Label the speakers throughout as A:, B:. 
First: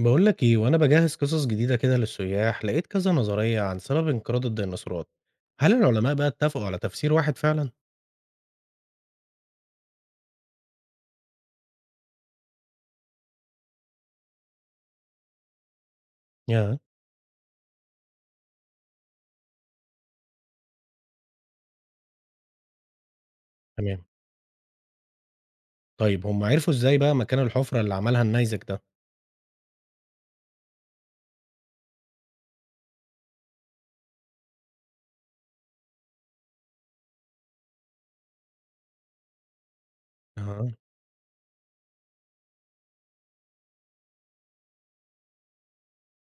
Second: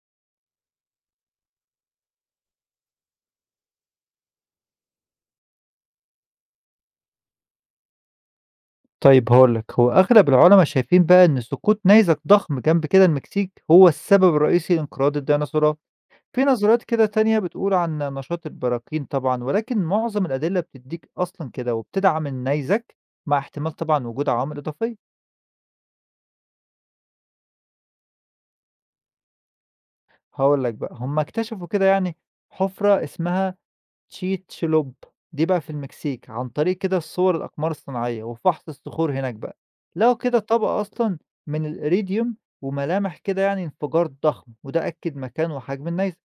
A: بقول لك ايه وانا بجهز قصص جديدة كده للسياح، لقيت كذا نظرية عن سبب انقراض الديناصورات. هل العلماء بقى اتفقوا على تفسير واحد فعلا؟
B: طيب هاقول لك، هو أغلب العُلَما شايفين بقى إن سقوط نيزك ضخم جنب كده المكسيك هو السبب الرئيسي لانقراض الديناصورات، في
A: يا
B: نظريات كده تانية بتقول عن نشاط البراكين طبعًا، ولكن معظم الأدلة بتدّيك أصلًا كده وبتدعم النيزك مع احتمال
A: تمام.
B: طبعًا وجود عوامل إضافية.
A: طيب هم عرفوا ازاي بقى مكان الحفرة اللي عملها النيزك ده؟
B: هاقول لك بقى، هم اكتشفوا كده يعني حُفرة اسمها تشيتشلوب، دي بقى في المكسيك، عن طريق كده الصور الأقمار الصناعية وفحص الصخور هناك بقى، لقوا كده
A: اه
B: طبقة أصلًا من الإيريديوم وملامح كده يعني انفجار ضخم، وده أكد مكان وحجم النيزك.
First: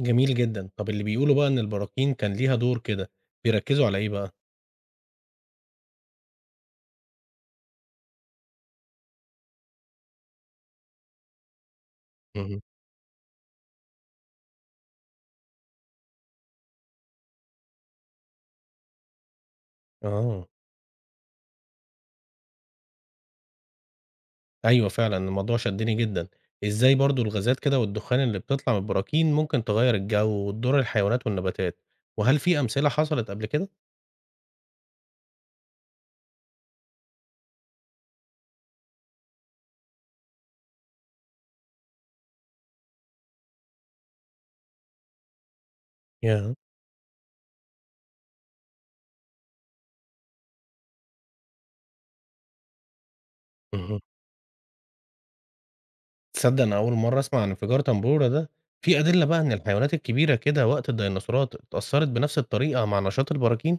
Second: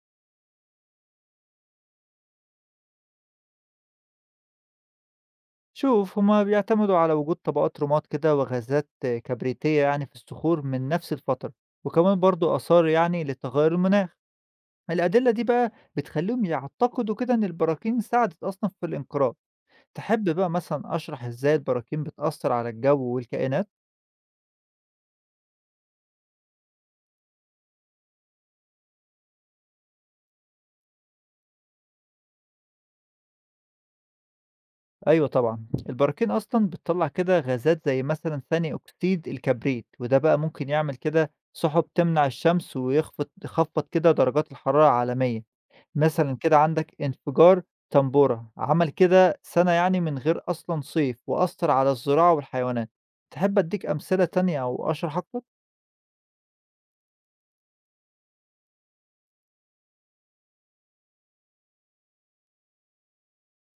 A: جميل جدا. طب اللي بيقولوا بقى ان البراكين كان ليها دور كده، بيركزوا على ايه بقى؟
B: شوف هُم بيعتمدوا على وجود طبقات رماد كده وغازات كبريتية يعني في الصخور من نفس الفترة، وكمان برضه
A: مهم.
B: آثار يعني لتغير المناخ. الأدلة دي بقى بتخلّيهم يعتقدوا كده إن البراكين ساعدت أصلًا في الانقراض. تحب
A: اه
B: بقى مثلًا أشرح إزاي البراكين بتأثر على الجو والكائنات؟
A: ايوه فعلا الموضوع شدني جدا. ازاي برضو الغازات كده والدخان اللي بتطلع من البراكين ممكن تغير الجو وتضر الحيوانات والنباتات، وهل في امثلة حصلت قبل كده؟
B: أيوه طبعًا، البراكين أصلًا بتطلّع كده غازات زي مثلًا ثاني أكسيد الكبريت، وده بقى ممكن يعمل كده سحب تمنع الشمس يخفّض كده درجات الحرارة العالمية، مثلًا
A: يا
B: كده عندك انفجار طنبورة عمل كده سنة يعني من غير أصلًا صيف وأثّر على الزراعة والحيوانات، تحب أدّيك
A: مهم.
B: أمثلة تانية أو أشرح أكتر؟
A: تصدق أنا أول مرّة أسمع عن انفجار طنبورة ده، في أدلة بقى إن الحيوانات الكبيرة كده وقت الديناصورات اتأثّرت بنفس الطريقة مع نشاط البراكين؟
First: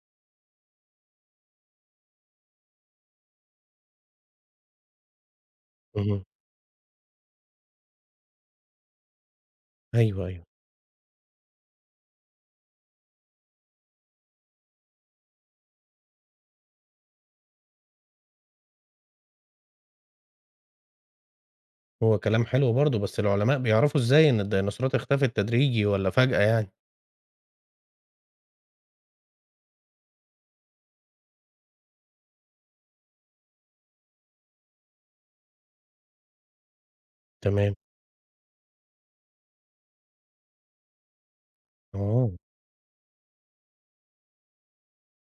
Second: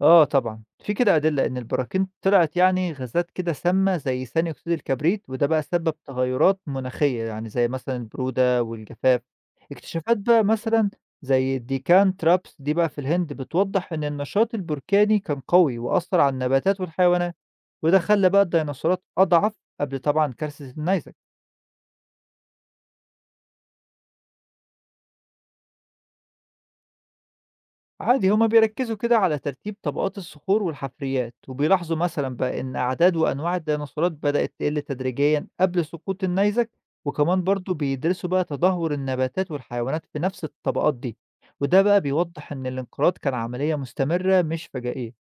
B: آه طبعًا، في كده أدلة إن البراكين طلعت يعني غازات كده سامة زي ثاني أكسيد الكبريت، وده بقى سبب
A: اهم.
B: تغيرات مناخية، يعني زي مثلًا البرودة والجفاف. اكتشافات
A: أيوه، أيوه،
B: بقى مثلًا زي الديكان ترابس دي بقى في الهند بتوضح إن النشاط البركاني كان قوي وأثّر على النباتات والحيوانات، وده خلّى بقى الديناصورات أضعف قبل طبعًا كارثة النيزك.
A: هو كلام حلو برضه، بس العلماء بيعرفوا إزاي إن الديناصورات اختفت تدريجي والّا فجأة يعني؟
B: عادي هما بيركزوا كده على ترتيب طبقات الصخور والحفريات وبيلاحظوا مثلا بقى إن أعداد وأنواع الديناصورات بدأت تقل تدريجيا قبل سقوط النيزك، وكمان برضو
A: تمام.
B: بيدرسوا بقى تدهور النباتات والحيوانات في نفس الطبقات دي، وده بقى
A: آه،
B: بيوضح إن الانقراض كان عملية مستمرة مش فجائية.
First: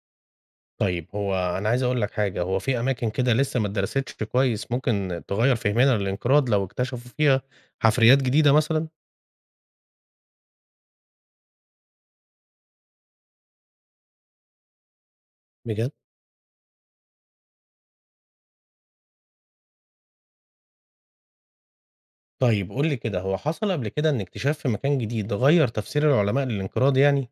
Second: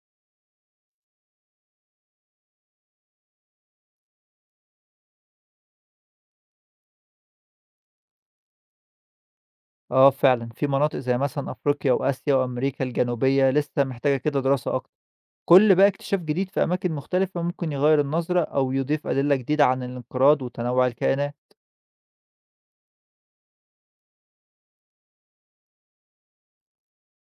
A: طيب هو أنا عايز أقول لك حاجة، هو في أماكن كده لسه ما اتدرستش كويس ممكن تغيّر فهمنا للانقراض لو اكتشفوا فيها حفريات جديدة مثلًا؟
B: اه فعلا، في مناطق زي مثلا أفريقيا وآسيا وأمريكا الجنوبية لسه محتاجة كده دراسة أكتر. كل بقى
A: بجد؟
B: اكتشاف جديد في أماكن مختلفة ممكن يغير النظرة أو يضيف أدلة جديدة عن الانقراض وتنوع الكائنات.
A: طيب قُل لي كده، هو حصل قبل كده إن اكتشاف في مكان جديد غيّر تفسير العلماء للانقراض يعني؟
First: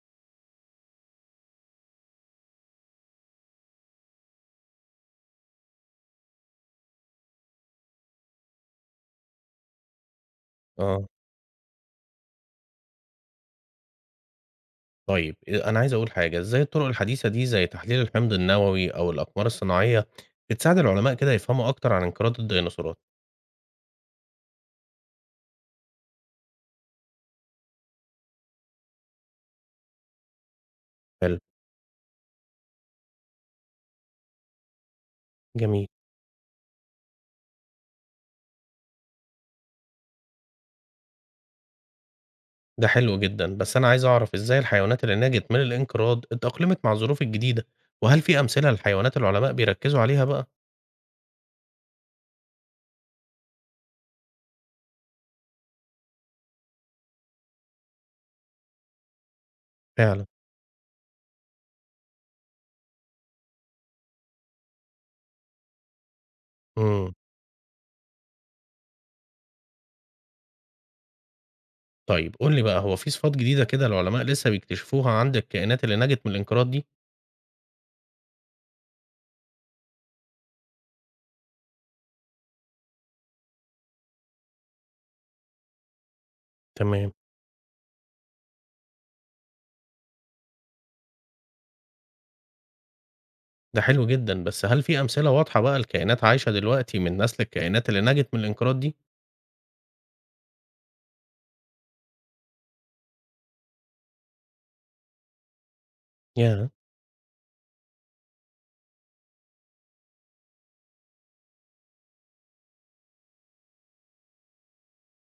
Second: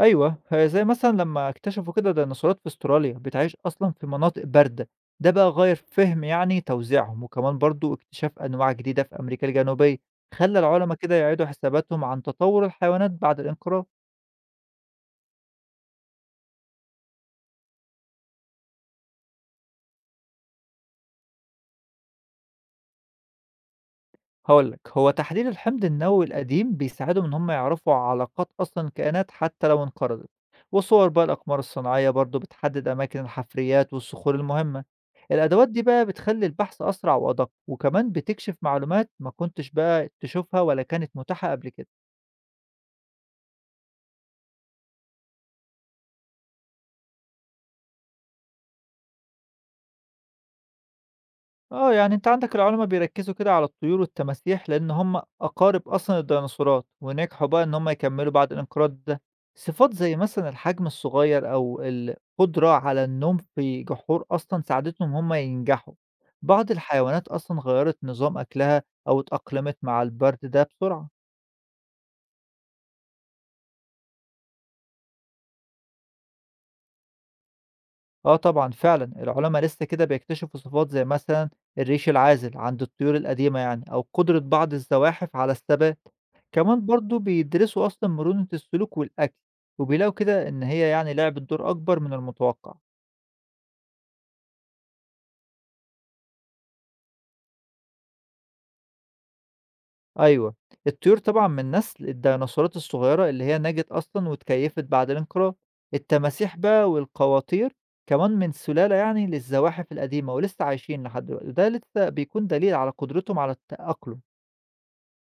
B: أيوه، زي مثلًا لمّا اكتشفوا كده ديناصورات في أستراليا بتعيش أصلًا في مناطق باردة، ده بقى غيّر فِهم يعني توزيعهم، وكمان برضه اكتشاف أنواع جديدة في أمريكا الجنوبية، خلّى العُلما
A: آه.
B: كده يعيدوا حساباتهم عن تطوّر الحيوانات بعد الانقراض.
A: طيب أنا عايز أقول حاجة، إزاي الطُرق الحديثة دي زي تحليل الحمض النووي أو الأقمار الصناعية بتساعد العلماء كده يفهموا أكتر عن انقراض الديناصورات؟
B: هاقول لك، هو تحليل الحمض النووي القديم بيساعدهم إن هم يعرفوا علاقات أصلًا الكائنات حتى لو انقرضت، وصور بقى
A: حلو،
B: الأقمار الصناعية برضه بتحدد أماكن الحفريات والصخور المهمة، الأدوات دي
A: جميل،
B: بقى بتخلّي البحث أسرع وأدق، وكمان بتكشف معلومات ما كنتش بقى تشوفها ولا كانت متاحة قبل كده.
A: ده حلو جدًا، بس أنا عايز أعرف إزاي الحيوانات اللي نجت من الانقراض اتأقلمت مع الظروف الجديدة، وهل في أمثلة لحيوانات العلماء بيركّزوا عليها بقى؟
B: آه، يعني أنت عندك العُلماء بيركّزوا كده على الطيور والتماسيح لإن هم أقارب أصلًا الديناصورات، ونجحوا بقى إن هم يكمّلوا بعد الانقراض ده. صفات زي
A: فعلًا،
B: مثلًا الحجم الصغير أو القدرة على النوم في جحور أصلًا ساعدتهم هم ينجحوا. بعض
A: إمم،
B: الحيوانات أصلًا غيّرت نظام أكلها أو اتأقلمت مع البرد ده بسرعة.
A: طيب قُل لي بقى، هو في صفات جديدة كده العلماء لسه بيكتشفوها عند الكائنات اللي نجت من الانقراض دي؟
B: آه طبعًا فعلًا، العلماء لسه كده بيكتشفوا صفات زي مثلًا الريش العازل عند الطيور القديمة يعني أو قدرة بعض الزواحف على الثبات، كمان
A: تمام،
B: برضه بيدرسوا أصلًا مرونة السلوك والأكل، وبيلاقوا كده إن هي يعني لعبت دور أكبر من المتوقع.
A: ده حلو جدًا، بس هل في أمثلة واضحة بقى لكائنات عايشة دلوقتي من نسل الكائنات اللي نجت من الانقراض دي؟
B: أيوه، الطيور طبعًا من نسل الديناصورات الصغيرة اللي هي نجت أصلًا واتكيفت بعد الانقراض، التماسيح
A: ياه!
B: بقى والقواطير كمان من سلالة يعني للزواحف القديمة ولسه عايشين لحد دلوقتي، وده لسه بيكون دليل على قدرتهم على التأقلم.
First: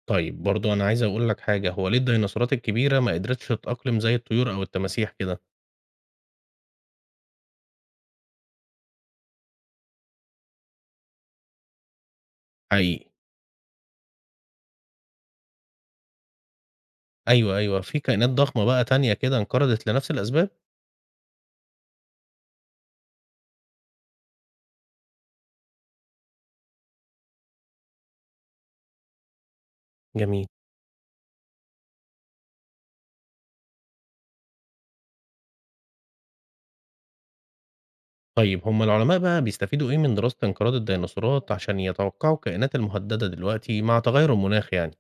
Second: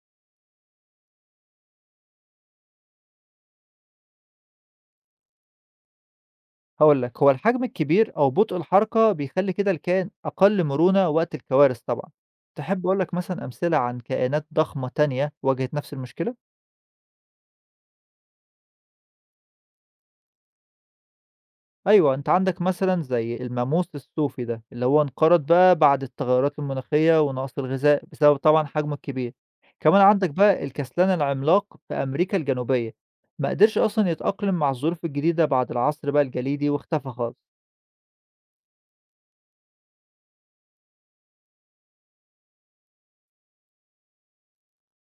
A: طيب برضو أنا عايز أقول لك حاجة، هو ليه الديناصورات الكبيرة ما قدرتش تتأقلم زي الطيور أو التماسيح كده؟
B: هاقول لك، هو الحجم الكبير أو بطء الحركة بيخلّي كده الكائن أقل مرونة وقت الكوارث طبعًا. تحب أقول
A: حقيقي،
B: لك مثلًا أمثلة عن كائنات ضخمة تانية واجهت نفس المشكلة؟
A: أيوه، أيوه، في كائنات ضخمة بقى تانية كده انقرضت لنفس الأسباب؟
B: أيوه، أنت عندك مثلًا زي الماموس الصوفي ده، اللي هو انقرض بقى بعد التغيرات المناخية ونقص الغذاء بسبب طبعًا حجمه الكبير. كمان عندك
A: جميل،
B: بقى الكسلان العملاق في أمريكا الجنوبية، ما قدرش أصلًا يتأقلم مع الظروف الجديدة بعد العصر بقى الجليدي واختفى خالص.
A: طيب هم العلماء بقى بيستفيدوا إيه من دراسة انقراض الديناصورات عشان يتوقعوا الكائنات المهددة دلوقتي مع تغير المناخ يعني؟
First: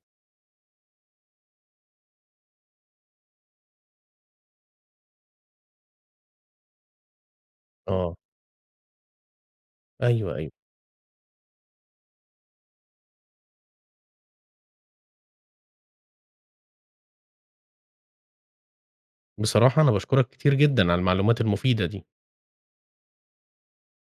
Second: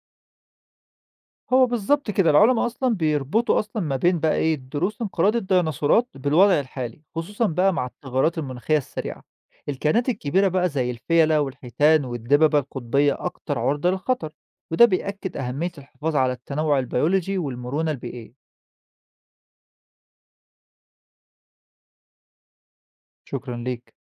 B: هو بالضبط كده، العُلماء بيربطوا أصلًا ما بين بقى إيه، دروس انقراض الديناصورات بالوضع الحالي، خصوصًا بقى مع
A: آه،
B: التغيرات المناخية السريعة. الكائنات
A: أيوه،
B: الكبيرة
A: أيوه،
B: بقى زي الفيلة والحيتان والدببة القطبية أكتر عُرضة للخطر، وده بيأكد أهمية الحفاظ على التنوع البيولوجي والمرونة البيئية.
A: بصراحة أنا باشكرك كتير جدًا على المعلومات المفيدة دي.
B: شكرًا ليك.